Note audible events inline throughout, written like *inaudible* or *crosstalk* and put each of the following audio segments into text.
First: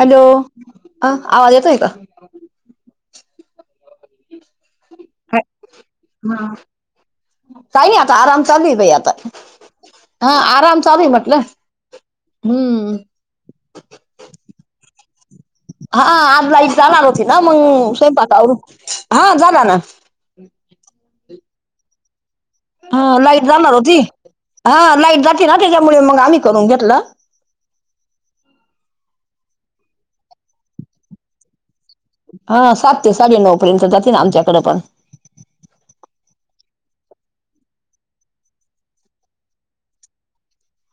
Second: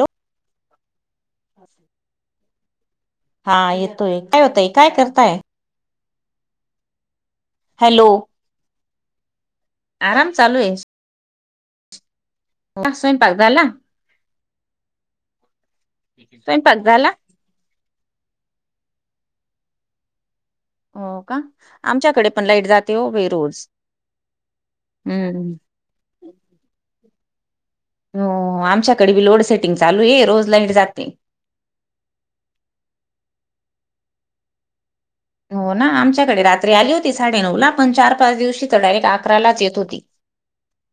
Hello अ आवाज येतो आहे का हा येतोय काय होतय काय करताय ह काही हॅलो आता आराम चालू आहे बाई आता हा आराम चालू म्हटलं हम्म पासयन पाताला हा आज ला एक जाणार न होती ना मग स्वयंपाकावरून हा झाला ना हो का आमच्याकडे पण लाईट जात हा लाईट जाणार होती हा लाईट जाते हम्म ना त्याच्यामुळे मग आम्ही करून घेतलं हो आमच्याकडे बी लोड सेटिंग चालू आहे रोज लाईट जाते हा सात ते साडेनऊ पर्यंत जातील आमच्याकडे पण हो ना आमच्याकडे रात्री आली होती साडे नऊ ला पण चार पाच दिवशी तर डायरेक्ट अकरालाच येत होती *inaudible*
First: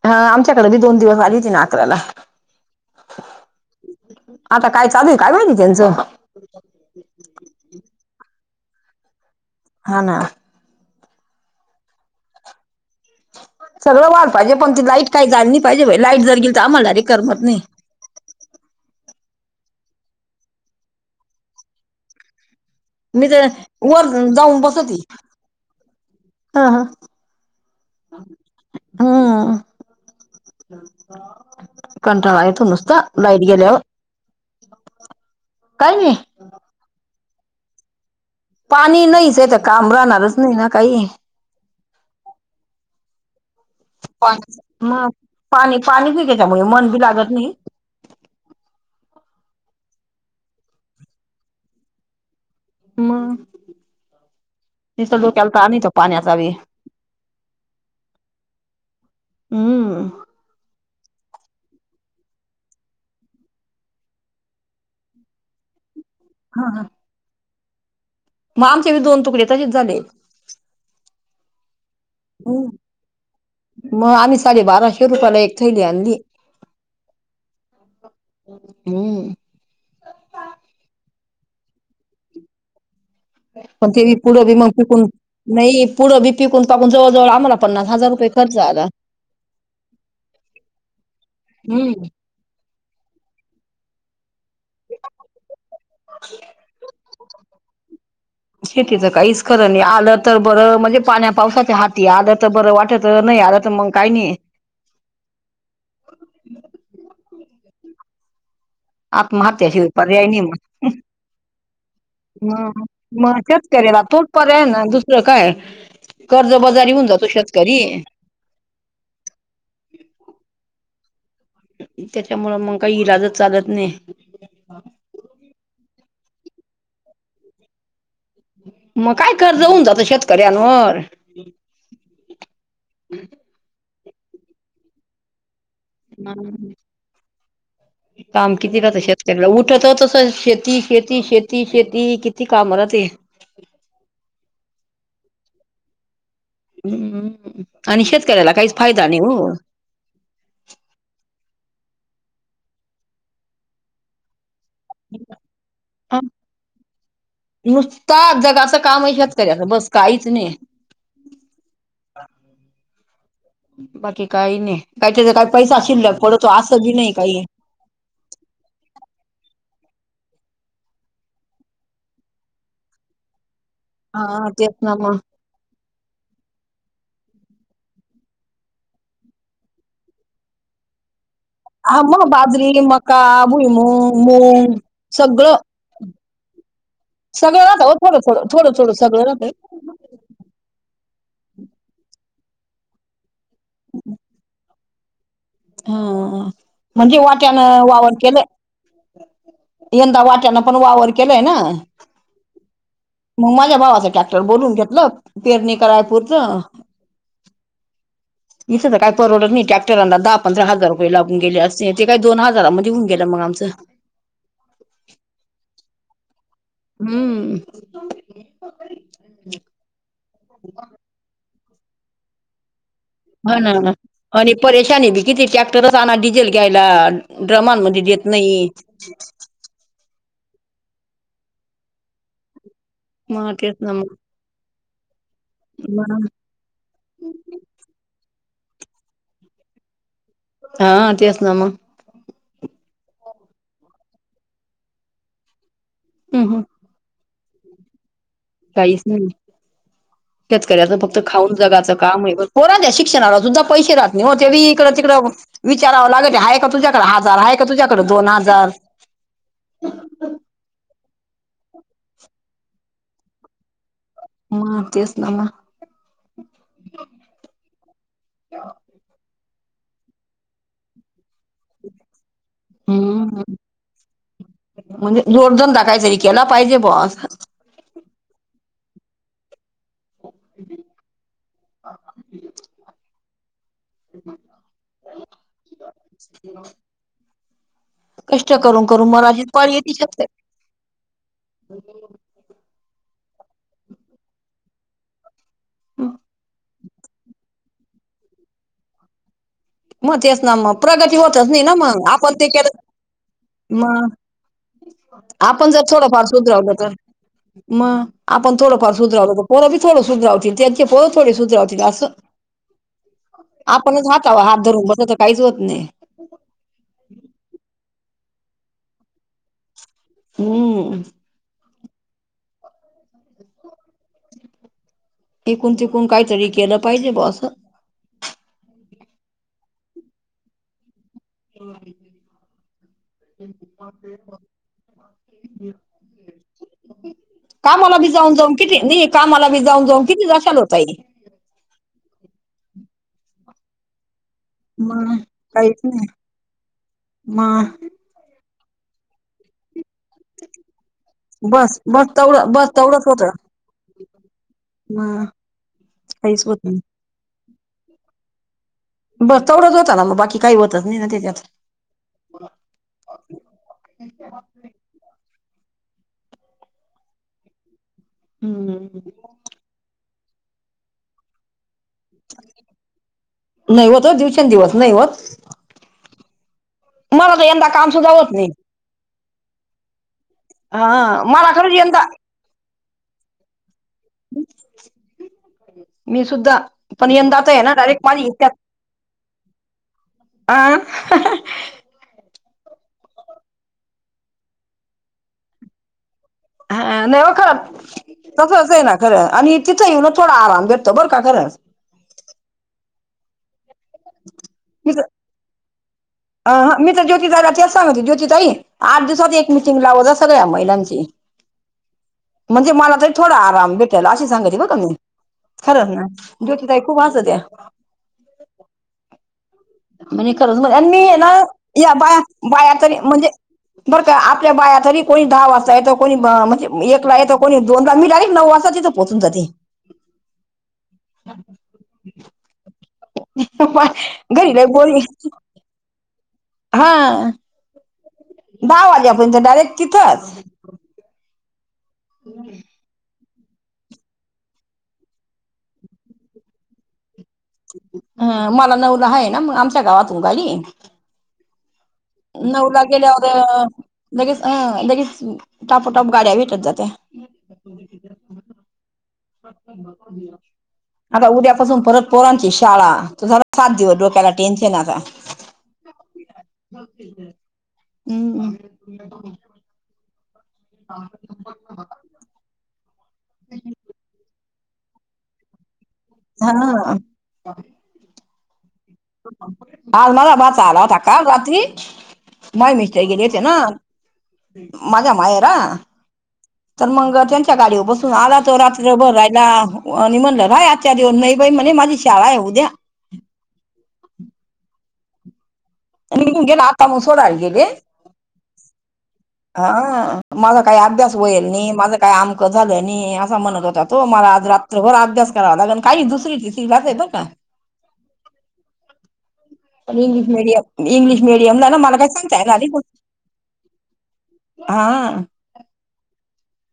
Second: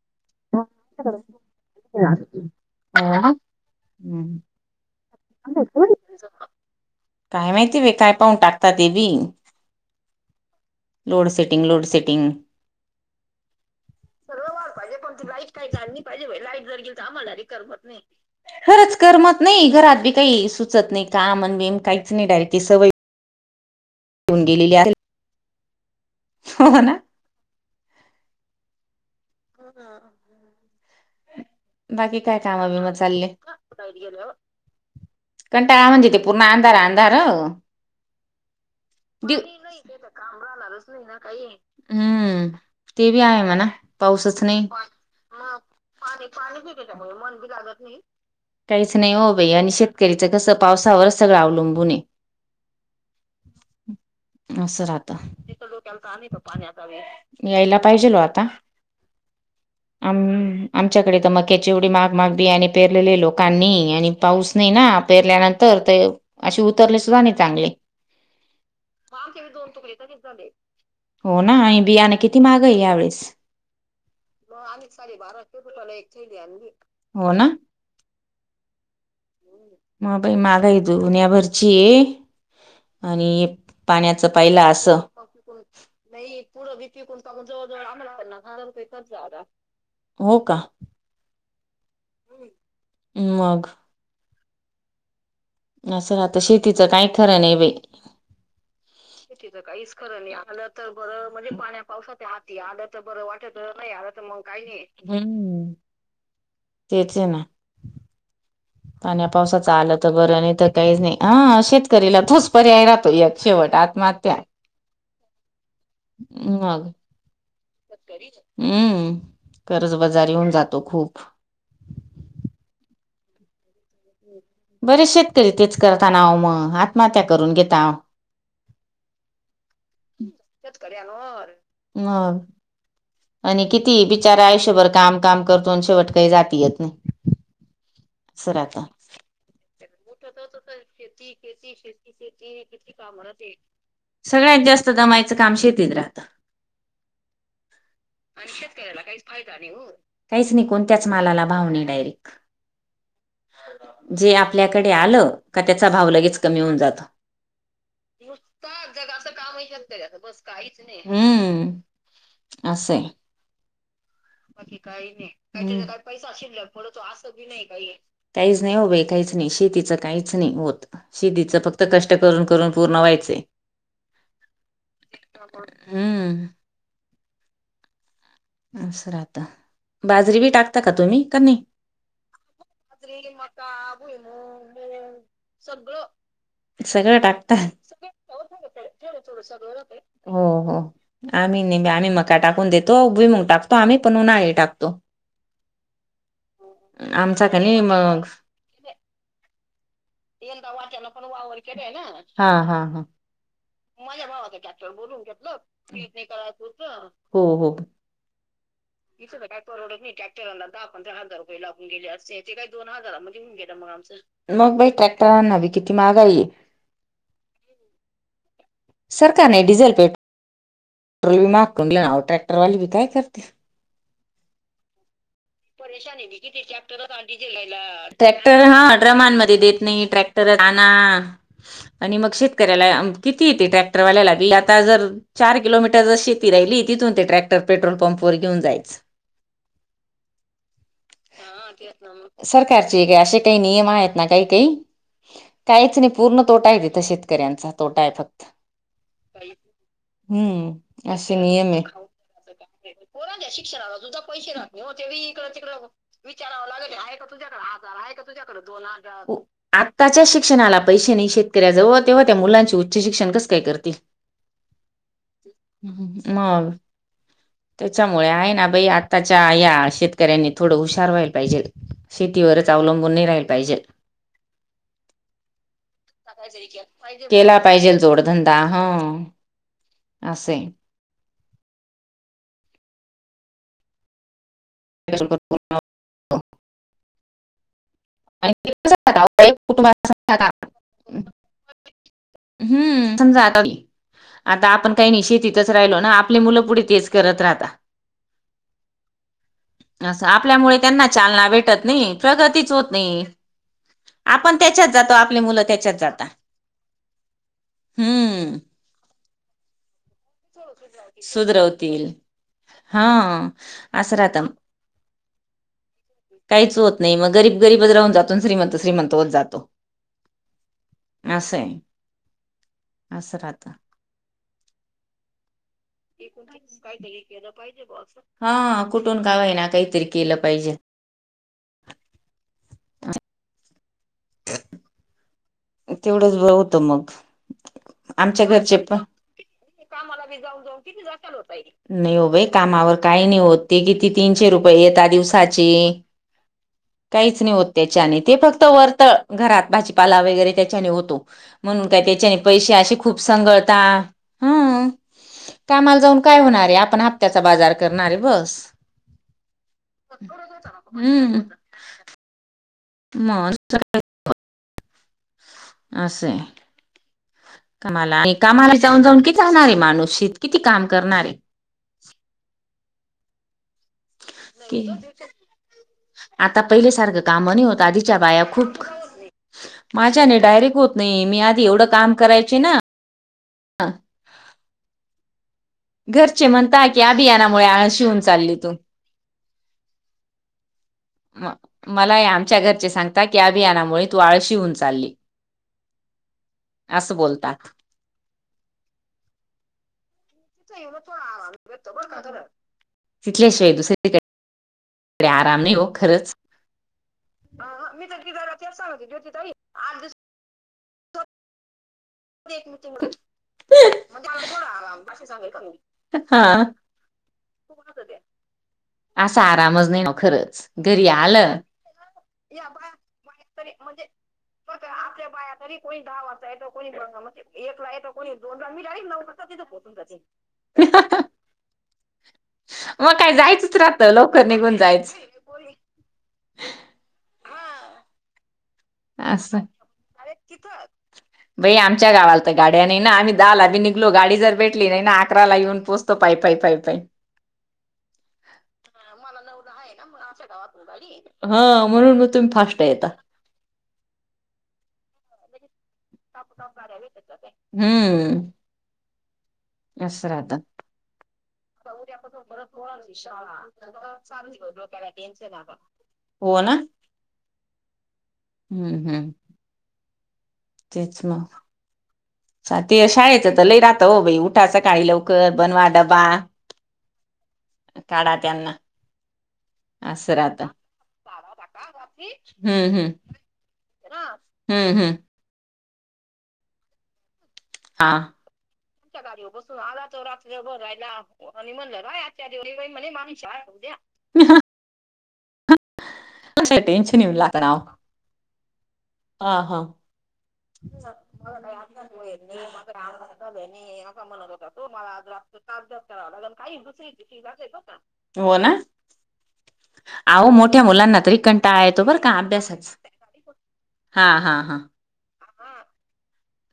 हा आमच्याकडे बी दोन हो दिवस आली होतीी ना अकराला ना आता काय चालू काय माहिती त्यांचं काय माहिती वे काय पाहून टाकतात देवी. हा ना लोड सेटिंग लोड सेटिंग सगळं वार पाहिजे पण ती लाईट काही झाली नाही पाहिजे लाईट जर गेल तर आम्हाला अरे करमत नाही खरंच करमत नाही घरात बी काही सुचत नाही कामण बेम काहीच नाही डायरेक्ट सवय मी तर वर होऊन जाऊन गेलेली असेल बसती ह हो ह ना हम्म ह ह कंटाळा आहे तो नुसता लाईट गेलेवर क कणा आ म्हणज नाही तेे पूर्ण अंधार अंधार पाणी नाहीच दिव तर काम राहणारच नाही ना काही हम्म तेीब आहे म ना पा मग पाणी पाणीी घ्यायच्यामुळे मन बी लागत नाही काहीच नाही हो भाई आणि शेतकरीच कसं पावसावरच सगळं अवलंबून आहे म असं तस लोक्याला तर आण तो पाण्याचा म यायला पाहिजेलो आता हम्म अमम आमच्याकडे तर मगक्याची एवढी मागमाग बी आणि पेरलेले लोकांनी आणि. पाऊस नाही ना पेरल्यानंतर ते असे हा उतरले सुद्धा नाही चांगले मग आमचे मी दोन तुकडे तसेच झाले हो ना आणि बियाना किती माग आहे यावेेळेस मग आम्ही साडे बाराशे रुपयाला एक ैली आण आणली हो ना हम्. मगबाई मागाय दऊ न्या भरची. आणि पण ते बी पाण्याच पुढं बी पाहिला मग असं पिकून पुढ नाही पुढं बी पिकून पाकून जवळ जवळ व आम्हाला पन्नास हजार रुपये खर्च जवळ. आला े हो का? हम्म. मग. न सर आता शेतीचं काही खरं नाही बाई. शेतीचं काहीच तिथ तर खरं नाही काहीच आलं खरं नाही तर आलं बरं तर म्हणजे बरं पाण्या म्हणजे पावसाच्या पाण्या हाती पावसाच्या आलं तर हाती बरं आलं तर वाटत बरं वाट आलं तर नाही. मग ला काही तर मग काही नाही हम्म तेच आहे ना. पाण्या पावसाच आत्महत्याशिवाय आलं तर पर्याय बरं नाही मग तर काहीच नाही ह शेतकरीला थोस पर्याय. एक मजच शेवट करेला तो आत्महत्या पर्याय नाुस. क काय मग कर्जबजारी हो जा तो शेतकरी हम्म कर्ज बाजार येऊन जातो खूप त्याच्यामुं मग काही इलाज चालत नाही. बरे शेतकरी तेच करताना मग आत्महत्या करून घता. मग काय कर्ज होऊन जाात. करर ह. आणि किती बिचारा आयुष्यभर कामकाम करतो शेवट काही जात येत नाही. असं काम किती राहतं राहत शेतकऱला उठत तस शेती शेती शेती शेती किती काम राहते. सगळ्यात जास्त दमायचं काम शेतीत राहतं. हम्म आणि शेतकऱ्याला काहीच फायदा नाही हो. काहीच निघून त्याच मालाला भावणे डायरेक्ट जे आपल्याकडे आलं का त्याचा भाव हा लगेच कमी होऊन जातो. नुसता. नुसता जगाचं काम आहे जगाचं कामही शेतकऱ्याचं शकत बस त्याच काहीच बस नाही काहीच नाही. असे. बाकी काही नाही काही त्या काही पैसा असशल पड तो असी नाही काही काहीच नाही हो बाई काहीच नाही शेतीच काहीच नाही होत. शिदीच फक्त कष्ट करून करून पूर्ण व्हायचं. हा तेच ना म हम्म. अस राहता बाजरी बी टाकत. का तुम्ही नाही. हा मग बाजरी मका भुईम मूंग सगळं. सगळं टाकता सगंळ राहतंय थोड थोडं थोडं सगळं राातं. हो हो आम्ही नेहमी आम्ही मका टाकून देतो उभी मग टाकतो आम्ही पण उन्हाळी टाकतो. हा म्हणजे आमचा का नाही वाट्यानं वावण मग केलं. येंद वाट्याला पण वावर केडे आहे ना हा हा हा. मग माझ्या भावाचा माज्या ट्रॅक्टर भावाच टॅक्टर घेतलं बोलून घेतलं पेरणी नाही करायपुरतं कयच हो हो. इथ कायपर रड टॅक्टरा द. आपण त्या हार रुपये लागून गेले ते काही दोन हजारामध्ये होऊन गेलं मग आमचं. मग बाई ट्रॅक्टरांनावी किती महागाई. हम्म. सरकारने डझल पेट. ह. ्रोलल माफ करून टॅटरी का? हा ना आणि परेशानी बी. किती ट्रॅक्टरचना डिझेल घ्यायला ड्रमांमध्ये देत ट्रॅक्टर नाही. हा ड्रमांमध्ये नाही श *inaudible* किती मग येते तेच ना मग ट्रॅक्टरवाल्या लागे आता जर चार किलोमीटर जशी ी राहिली तिून ते टॅक्टर पेट्रोल पंप ववरेऊन जायचं. *unintelligible* हा ते अस नामा *unintelligible* सरकारची का असे काही नियम आहेत ना काही काही काहीच नाही. पूर्ण हम्म तोटा आहे तिथं शेतकऱ्यांचा तोटा आहे फक्त *unintelligible* काईस नाही *unintelligible* होम *unintelligible* शेतकऱ्याच फक्त खाऊन जगाचं काम कोरत्या शिक्षणाला सुद्धा पैसे राह नाही हो ते इकडं तिकडं. *unintelligible* विचारावं लागेल आहेय का तुझ्याकडे हजार आहेय का तु्याकडें दोन हजार ह का *unintelligible* आत्ताच्या शिक्षणाला पैसेने शेतकऱ्याजवळ तेव्हा त्या मुलांचे उच्च शिक्षण कसं काय करतील ह तेसनामा *unintelligible* मग *unintelligible* त्याच्यामुळे आहे ना बाई आताच्या या शेतकऱ्यांनी थोडं हुशार व्हायला पाहिजे शेतीवरच अवलंबून नाही राहिल हम्म पाहिजे *unintelligible* म्हणजे दोन दोन टाकायची एकीला पाहिजे बस *unintelligible* पाहिजेल जोडधंदा ह असंय *inaudible* *unintelligible* ह *unintelligible* *unintelligible* *unintelligible* *inaudible* *unintelligible* कष्ट आणि करून करून मराठीत पाळी येते शेतकरी तुम्हाला हम्म समजा आता आता आपण काही नाही शेतीतच राहिलो ना आपली मुलं पुढे तेच *unintelligible* करत राहता *unintelligible* मग असं तेच ना मग आपल्यामुळे त्यांना प्रगती चालना होतच ना भेटत मग नाही आपण ते प्रगतीच केलं मग आपण त्याच्यात जातो आपले मुलं त्याच्यात जाता म आपण थोडंफार सुधरावल तर पोर बी थोडं सुधरांवतील त्या पो ोडी सुधरावती दस सुधरवतील हा आपण असं हात राहत ह म्हज त काहीच होत नाही *unintelligible* काहीच होत नाही मग गरीब गरीबच राहून जात श्रीमंत श्रीमंत होत जातो हम्म *unintelligible* असं हाय असं राहता *unintelligible* इथून तीतून काहीतरी केलं पाहिजे बा असं *unintelligible* हा कुठून का होईना काहीतरी केलं पाहिजे *inaudible* *unintelligible* तेवढंच ब होतं मग *unintelligible* कामाला बी जाऊन आमच्या जाऊन घरचे किती पण नाही कामाला बी जाऊन जाऊन किती जाशाल हो ताई *inaudible* *unintelligible* नाही हो बाई कामावर काही नाही होत ते किती तीनशे रुपये येेत मग दिवसाची काहीच नाही काहीच नाही होत मग त्याच्याने ते फक्त वर्तळ घरात भाजीपाला वगैरे *unintelligible* त्याने होतो त्याच्याने होतो बस म्हणून काय बस त्याच्याने तेवढं बस पैसे असे तेवढंच खूप होतं संगळता हम्म मग कामाला जाऊन काय काहीच होत होणार आहे नाही आपण हप्त्याचा बाजार करणारे बस बस तेवढंच होता ना मग बाकी काही होतच नाही ना त्याच्यात *unintelligible* म *unintelligible* असं आहे कामाला आणि कामाला हम्म जाऊन जाऊन किती जाणार आहे माणूस शत काम करणारे *unintelligible* नाही होत हो दिवसेंदवस की नाही होत आता पहिले सारखं मला तर काम नाही यंदा होत सुद्धा आधीच्या बाया नाही खूप माझ्याने डायरेक्ट होत हा नाही मी मला आधी खरंच एवढं यंदा काम करायचे ना मी घरचे सुद्धा म्हणता की पण यंदाच आहे अभियानामुळे ना आळशी डायरेक्ट होऊन पाणी चालली येत्यातं *unintelligible* तू आं.. मला आमच्या घरचे सांगता की अभियानामुळे तू आळशी होऊन चालली. हा असं नाही ब बोलतात खरं तसंच आहे ना खरं आणि तिथं येऊ ना थोडा आराम भेटतो बरं का खरंच तिथलेश्वरय दुस नी ज काही आराम नाही हो खरंच. अ हं मी तर ज्योतीताईला तेच सांगंती ज्योती ताई आठ दिवसात एक मिटिंग लावत जा सगळ्या म पलाजी म्हणजे मला तरी थोडा आराम भेटायला अशी सांगायची नत मी खरं ना हा. ज्योतीताई खूप वासत या. असा आरामच नाही ना खरचरी ये ना या बा बाया तरी म्हणजे बरं का आपल्या बाया तरी कोणी दहा वाजता येतं कोणी म्हणजे एकला येत कोणी दोनज मी डायरेक्ट नऊ वाजता तिथं पोहचून जाते. मग काय जायचंच राहतं लवकर घरी नाही निघून बोली जायचं. हा दहा वाजेपर्यंत असं डायरेक्ट तिथंच. बाई आमच्या गावाला तर गाड्या नाही ना आम्ही दहा बी निघतो. बलो गाडी जर भेटली नाही ना अकरा ला येऊन पोचतो पाय पाई पाय पाई. ह मला नवला हाय ना मग आमच्या गावातून गाडी हेय. हा म्हणून तुम्ही फास्ट नऊला येता. गेल्यावर लगेच अं लगेच टापोटाप गाड्या भेटत जात्या. हम्म असस राहतं आता उद्यापासून परत पोरांची शाळा परत सात दिवस डोक्याला टेन्शन आता. हो ना. हम् हम्म हम्म तेच मग ते शाळेत तर लई राहता हो उठ उठाच काळी लवकर बनवा डबा हा काढा त्यांना आज असं माझा राहत भाचा आला होता काल रात्री. माय हम्म मिस्ट्री हम्म गेलीेत ना हम्म माझा हम्म माया. हा तर मग त्यांच्या गाडीवू हा बसून आला तो रात्रीभर रायला आणि म्हणलं रा आचादिवस नाही बाई म्हणे माझी शाळा हाय उद्या. मला माणी शद्या निघून गेला आता मग टेनशनऊन सोडायला लाता गेले हा माझा काही अभ्यास होईल नाही माझं काही आमकं झालं नाही असं म्हणत होता तो मला आज त रात. मला त करावा लागन काही आहे बरं दुसरी का दिेत हो ना. पण इंग्लिश आओ मोठ्या मिडियम मुलांना इंग्लिश तरी मिडियमला ना कंटाळा येतो आहे मला तो काही बर का सांगता येणार नाही अभ्यासच हा हा हा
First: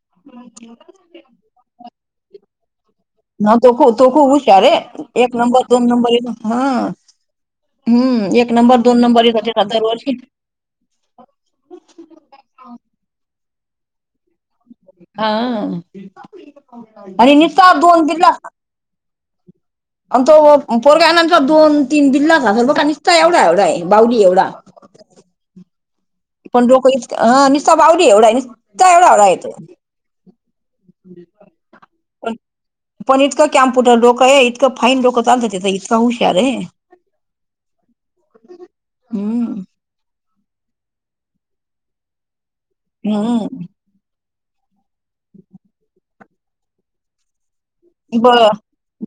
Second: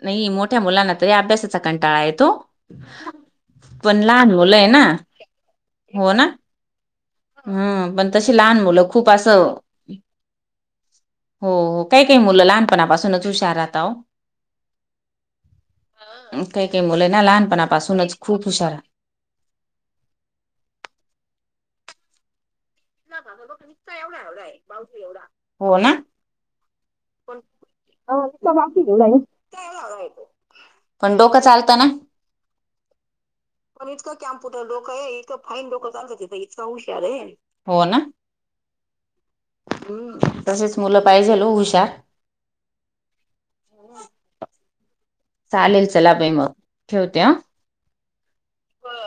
नाही मोठ्या मुलांना तरी अभ्यासाचा कंटाळा येतो. न तो ख पण तो खू लहान मुलं हुशा आहे रे ना एक नंबर दोन नंबर हो ए ना हा. पण तशी हम्म एक लहान नंबर मुलं दोन खूप असं नंबरसाठी सदर व हो हो काही काही मुलं लहानपणापासूनच हुशार राहताव. हा आ काही काही मुलं ना आणि निस्ता दोन लहानपणापासूनच बिल्ला खूप हुशार आणि तो पोरगनंतर दोन तीन बिल्ला असेल बघा निसताय एवढा एवढा आहे बाऊली एवढा बोला पण रोको इ निसाब आवडी एवढा आहे निस् एवढा होवढा येतो. पण डोकं चालतं ना. पण पण इतकं कम्पुटर लोकय इकं फाईन लोक चालतातं इतं हुशार आहे. क्या रे हो ना हम्म तसेच मुलं पाहिजेल हुशार हम्. चालेल, चला बाई मग ठेवते हा, बर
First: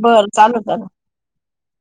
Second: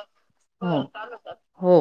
बर, चालू होतं हो आता हो, हो